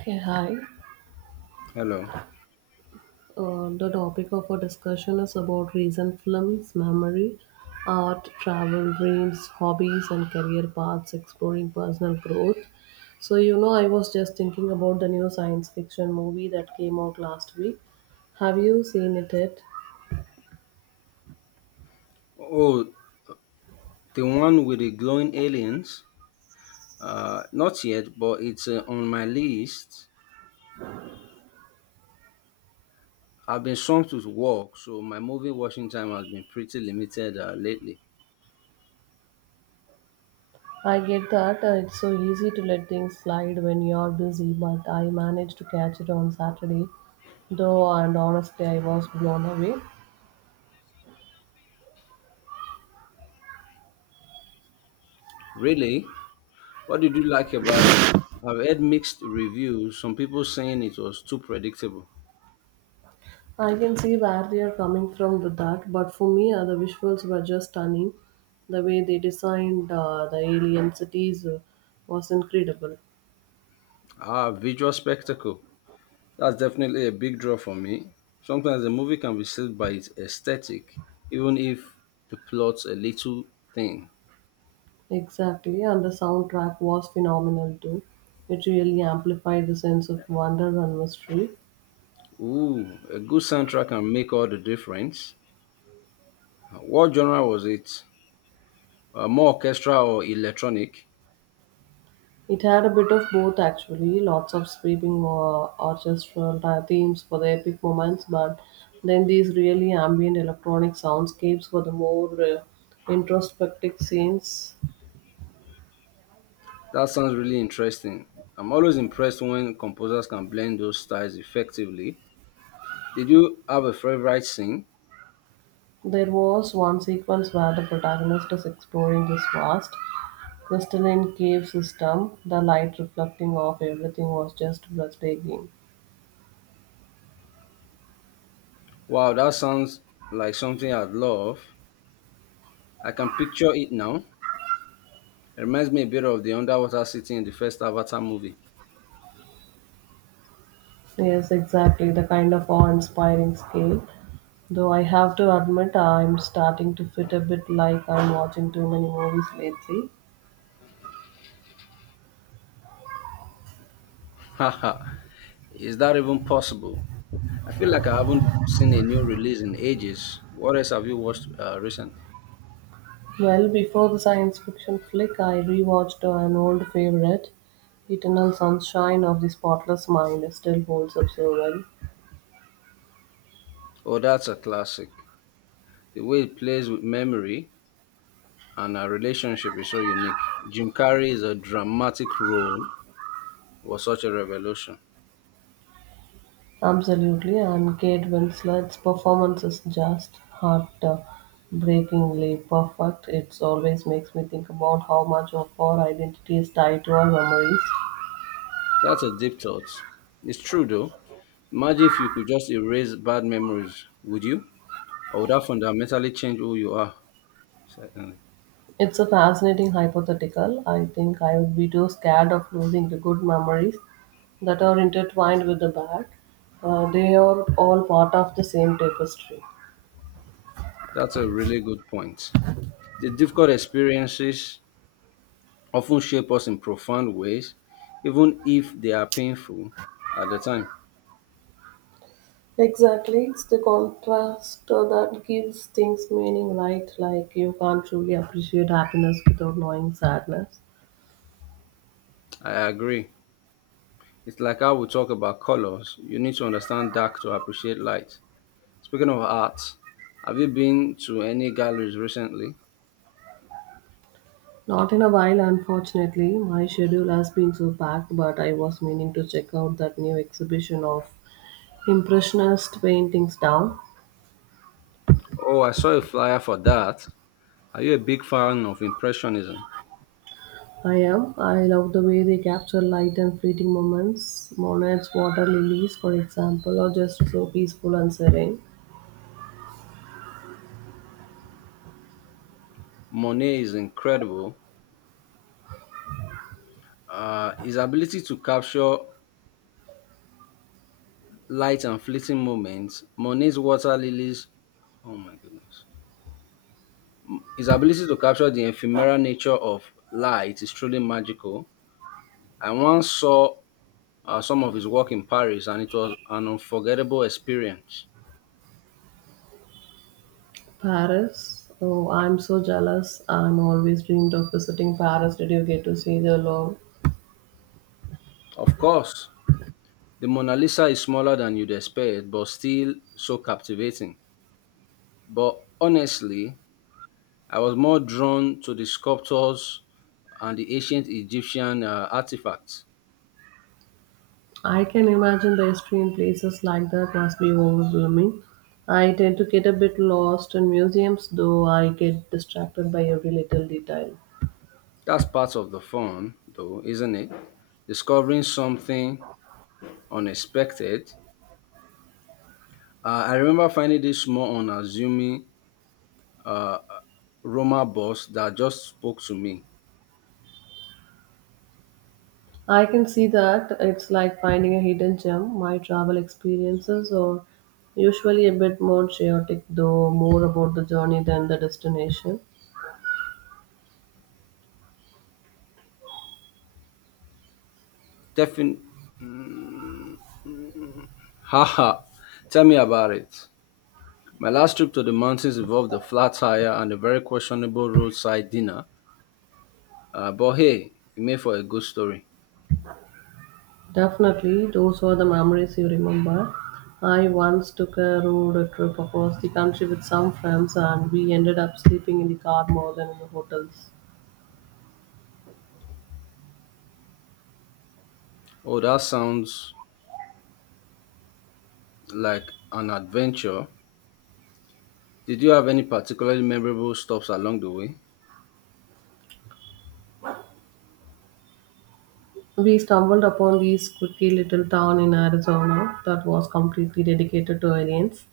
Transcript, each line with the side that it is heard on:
right: Okay, hi.
left: Hello.
right: The topic of our discussion is about recent films, memory, art, travel, dreams, hobbies, and career paths, exploring personal growth. So, you know, I was just thinking about the new science fiction movie that came out last week. Have you seen it yet?
left: Oh, the one with the glowing aliens? Not yet, but it's on my list. I've been swamped with work, so my movie watching time has been pretty limited lately.
right: I get that it's so easy to let things slide when you're busy, but I managed to catch it on Saturday, though, and honestly, I was blown away.
left: Really? What did you like about it? I've heard mixed reviews, some people saying it was too predictable.
right: I can see where they are coming from with that, but for me, the visuals were just stunning. The way they designed the alien cities was incredible.
left: Ah, visual spectacle. That's definitely a big draw for me. Sometimes a movie can be saved by its aesthetic, even if the plot's a little thin.
right: Exactly, and the soundtrack was phenomenal too. It really amplified the sense of wonder and mystery.
left: Ooh, a good soundtrack can make all the difference. What genre was it? More orchestral or electronic?
right: It had a bit of both actually, lots of sweeping orchestral themes for the epic moments, but then these really ambient electronic soundscapes for the more introspective scenes.
left: That sounds really interesting. I'm always impressed when composers can blend those styles effectively. Did you have a favorite scene?
right: There was one sequence where the protagonist is exploring this vast, crystalline cave system. The light reflecting off everything was just breathtaking.
left: Wow, that sounds like something I'd love. I can picture it now. It reminds me a bit of the underwater city in the first Avatar movie.
right: Yes, exactly, the kind of awe inspiring scale. Though I have to admit, I'm starting to fit a bit like I'm watching too many movies lately.
left: Haha, is that even possible? I feel like I haven't seen a new release in ages. What else have you watched recently?
right: Well, before the science fiction flick, I rewatched an old favorite, Eternal Sunshine of the Spotless Mind. It still holds up so well.
left: Oh, that's a classic. The way it plays with memory and our relationship is so unique. Jim Carrey's a dramatic role was such a revolution.
right: Absolutely, and Kate Winslet's performance is just heart-breakingly perfect. It always makes me think about how much of our identity is tied to our memories.
left: That's a deep thought. It's true though. Imagine if you could just erase bad memories, would you? Or would that fundamentally change who you are? Certainly.
right: It's a fascinating hypothetical. I think I would be too scared of losing the good memories that are intertwined with the bad. They are all part of the same tapestry.
left: That's a really good point. The difficult experiences often shape us in profound ways, even if they are painful at the time.
right: Exactly, it's the contrast that gives things meaning, right? Like you can't truly appreciate happiness without knowing sadness.
left: I agree. It's like how we talk about colors. You need to understand dark to appreciate light. Speaking of art, have you been to any galleries recently?
right: Not in a while, unfortunately. My schedule has been so packed, but I was meaning to check out that new exhibition of Impressionist paintings down.
left: Oh, I saw a flyer for that. Are you a big fan of Impressionism?
right: I am. I love the way they capture light and fleeting moments. Monet's water lilies, for example, are just so peaceful and serene.
left: Monet is incredible. His ability to capture light and fleeting moments, Monet's water lilies, oh my goodness. His ability to capture the ephemeral nature of light is truly magical. I once saw some of his work in Paris, and it was an unforgettable experience.
right: Paris? Oh, I'm so jealous. I'm always dreamed of visiting Paris. Did you get to see the Louvre?
left: Of course, the Mona Lisa is smaller than you'd expect, but still so captivating. But honestly, I was more drawn to the sculptures and the ancient Egyptian artifacts.
right: I can imagine the history in places like that must be overwhelming. I tend to get a bit lost in museums, though I get distracted by every little detail.
left: That's part of the fun, though, isn't it? Discovering something unexpected. I remember finding this small, unassuming Roma boss that just spoke to me.
right: I can see that it's like finding a hidden gem. My travel experiences are usually a bit more chaotic, though more about the journey than the destination.
left: Defin- Haha, Tell me about it. My last trip to the mountains involved a flat tire and a very questionable roadside dinner. But hey, it made for a good story.
right: Definitely, those were the memories you remember. I once took a road trip across the country with some friends, and we ended up sleeping in the car more than in the hotels.
left: Oh, that sounds like an adventure. Did you have any particularly memorable stops along the way?
right: We stumbled upon this quirky little town in Arizona that was completely dedicated to aliens.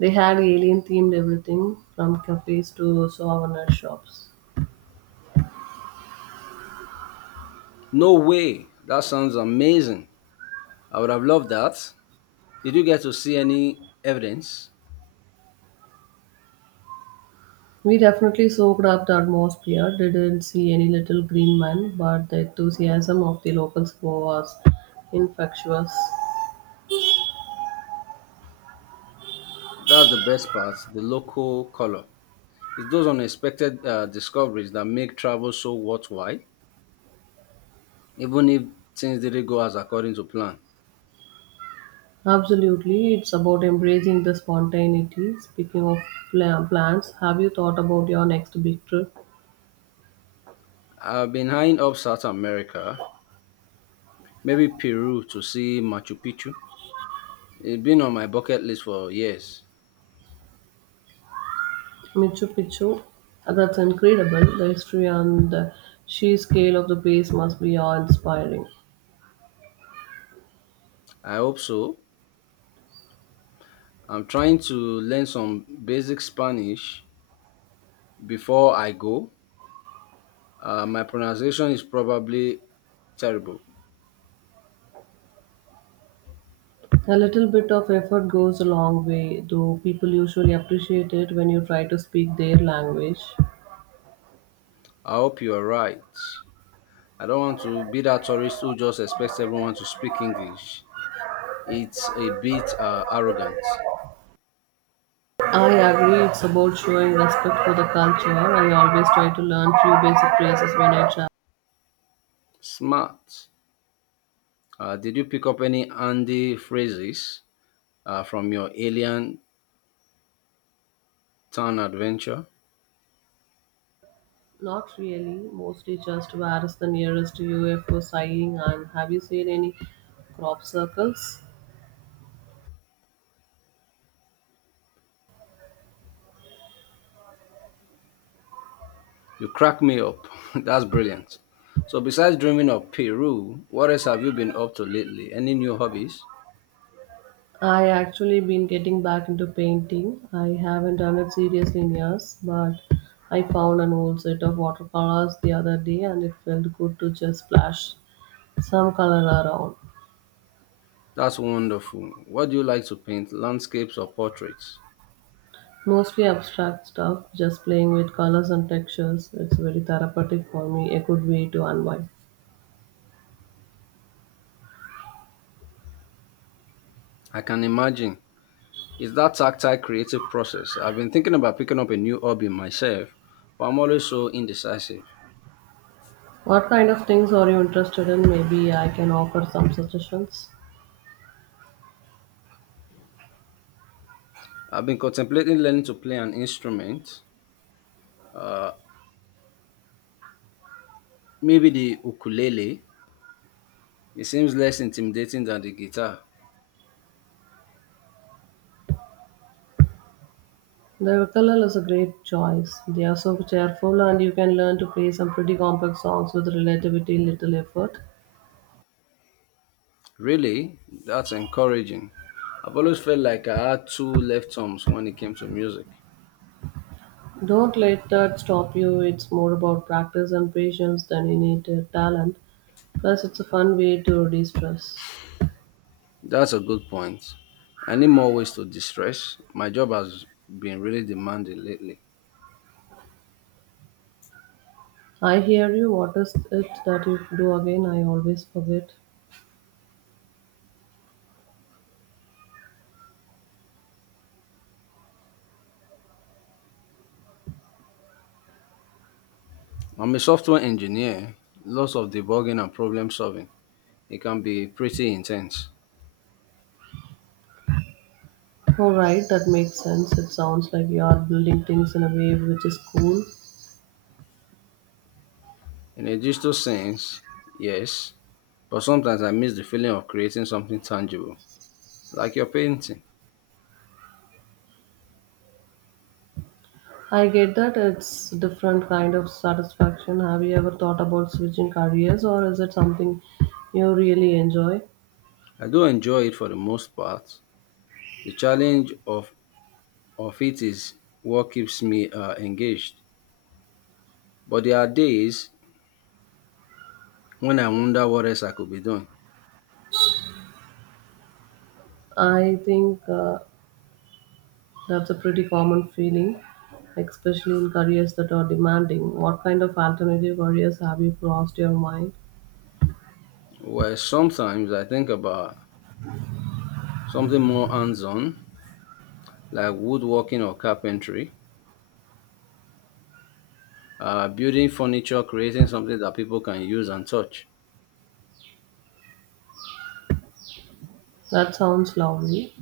right: They had alien themed everything from cafes to souvenir shops.
left: No way! That sounds amazing. I would have loved that. Did you get to see any evidence?
right: We definitely soaked up the atmosphere, didn't see any little green man, but the enthusiasm of the locals was infectious.
left: That's the best part the local color. It's those unexpected discoveries that make travel so worthwhile, even if things didn't go as according to plan.
right: Absolutely, it's about embracing the spontaneity. Speaking of plans, have you thought about your next big trip?
left: I've been eyeing up South America, maybe Peru to see Machu Picchu. It's been on my bucket list for years.
right: Machu Picchu, that's incredible. The history and the sheer scale of the place must be awe inspiring.
left: I hope so. I'm trying to learn some basic Spanish before I go. My pronunciation is probably terrible.
right: A little bit of effort goes a long way, though people usually appreciate it when you try to speak their language.
left: I hope you are right. I don't want to be that tourist who just expects everyone to speak English. It's a bit arrogant.
right: I agree, it's about showing respect for the culture. I always try to learn few basic phrases when I travel.
left: Smart. Did you pick up any handy phrases from your alien town adventure?
right: Not really, mostly just where's the nearest UFO sighting and have you seen any crop circles?
left: You crack me up. That's brilliant. So, besides dreaming of Peru, what else have you been up to lately? Any new hobbies?
right: I actually been getting back into painting. I haven't done it seriously in years, but I found an old set of watercolors the other day and it felt good to just splash some color around.
left: That's wonderful. What do you like to paint? Landscapes or portraits?
right: Mostly abstract stuff, just playing with colors and textures. It's very therapeutic for me, a good way to unwind.
left: I can imagine. It's that tactile creative process. I've been thinking about picking up a new hobby myself, but I'm always so indecisive.
right: What kind of things are you interested in? Maybe I can offer some suggestions.
left: I've been contemplating learning to play an instrument, uh, maybe the ukulele. It seems less intimidating than the guitar.
right: The ukulele is a great choice. They are so cheerful and you can learn to play some pretty complex songs with relatively little effort.
left: Really? That's encouraging. I've always felt like I had two left arms when it came to music.
right: Don't let that stop you. It's more about practice and patience than innate talent. Plus, it's a fun way to de-stress.
left: That's a good point. I need more ways to distress. My job has been really demanding lately.
right: I hear you. What is it that you do again? I always forget.
left: I'm a software engineer, lots of debugging and problem solving. It can be pretty intense.
right: All right, that makes sense. It sounds like you are building things in a way which is cool.
left: In a digital sense, yes, but sometimes I miss the feeling of creating something tangible, like your painting.
right: I get that it's different kind of satisfaction. Have you ever thought about switching careers or is it something you really enjoy?
left: I do enjoy it for the most part. The challenge of it is what keeps me engaged. But there are days when I wonder what else I could be doing.
right: I think that's a pretty common feeling, especially in careers that are demanding. What kind of alternative careers have you crossed your mind?
left: Well, sometimes I think about something more hands-on, like woodworking or carpentry, building furniture, creating something that people can use and touch.
right: That sounds lovely.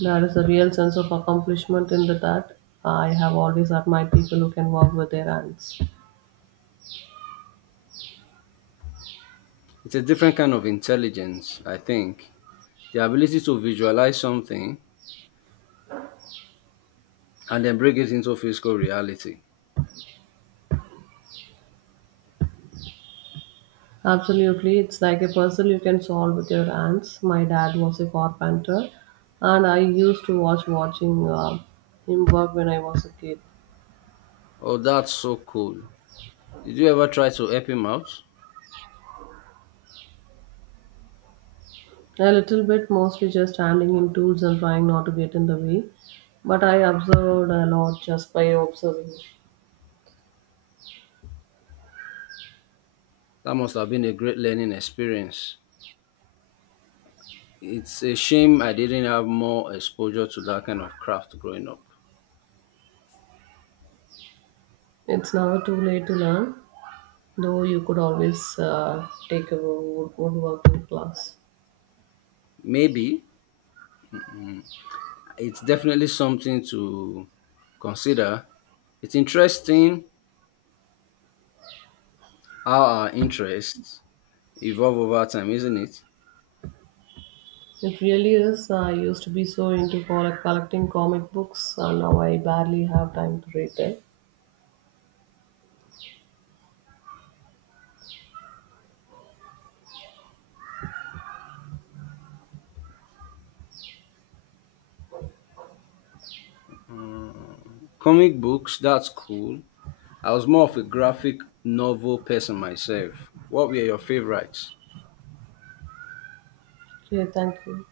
right: There is a real sense of accomplishment in the that. I have always admired people who can work with their hands.
left: It's a different kind of intelligence, I think. The ability to visualize something and then bring it into physical reality.
right: Absolutely, it's like a puzzle you can solve with your hands. My dad was a carpenter, and I used to watch watching him work when I was a kid.
left: Oh, that's so cool. Did you ever try to help him out?
right: A little bit, mostly just handing him tools and trying not to get in the way. But I observed a lot just by observing.
left: That must have been a great learning experience. It's a shame I didn't have more exposure to that kind of craft growing up.
right: It's never too late to learn, though you could always take a woodworking class.
left: Maybe it's definitely something to consider. It's interesting how our interests evolve over time, isn't it?
right: It really is. I used to be so into collecting comic books, and now I barely have time to read them.
left: Comic books, that's cool. I was more of a graphic novel person myself. What were your favorites?
right: Okay, thank you.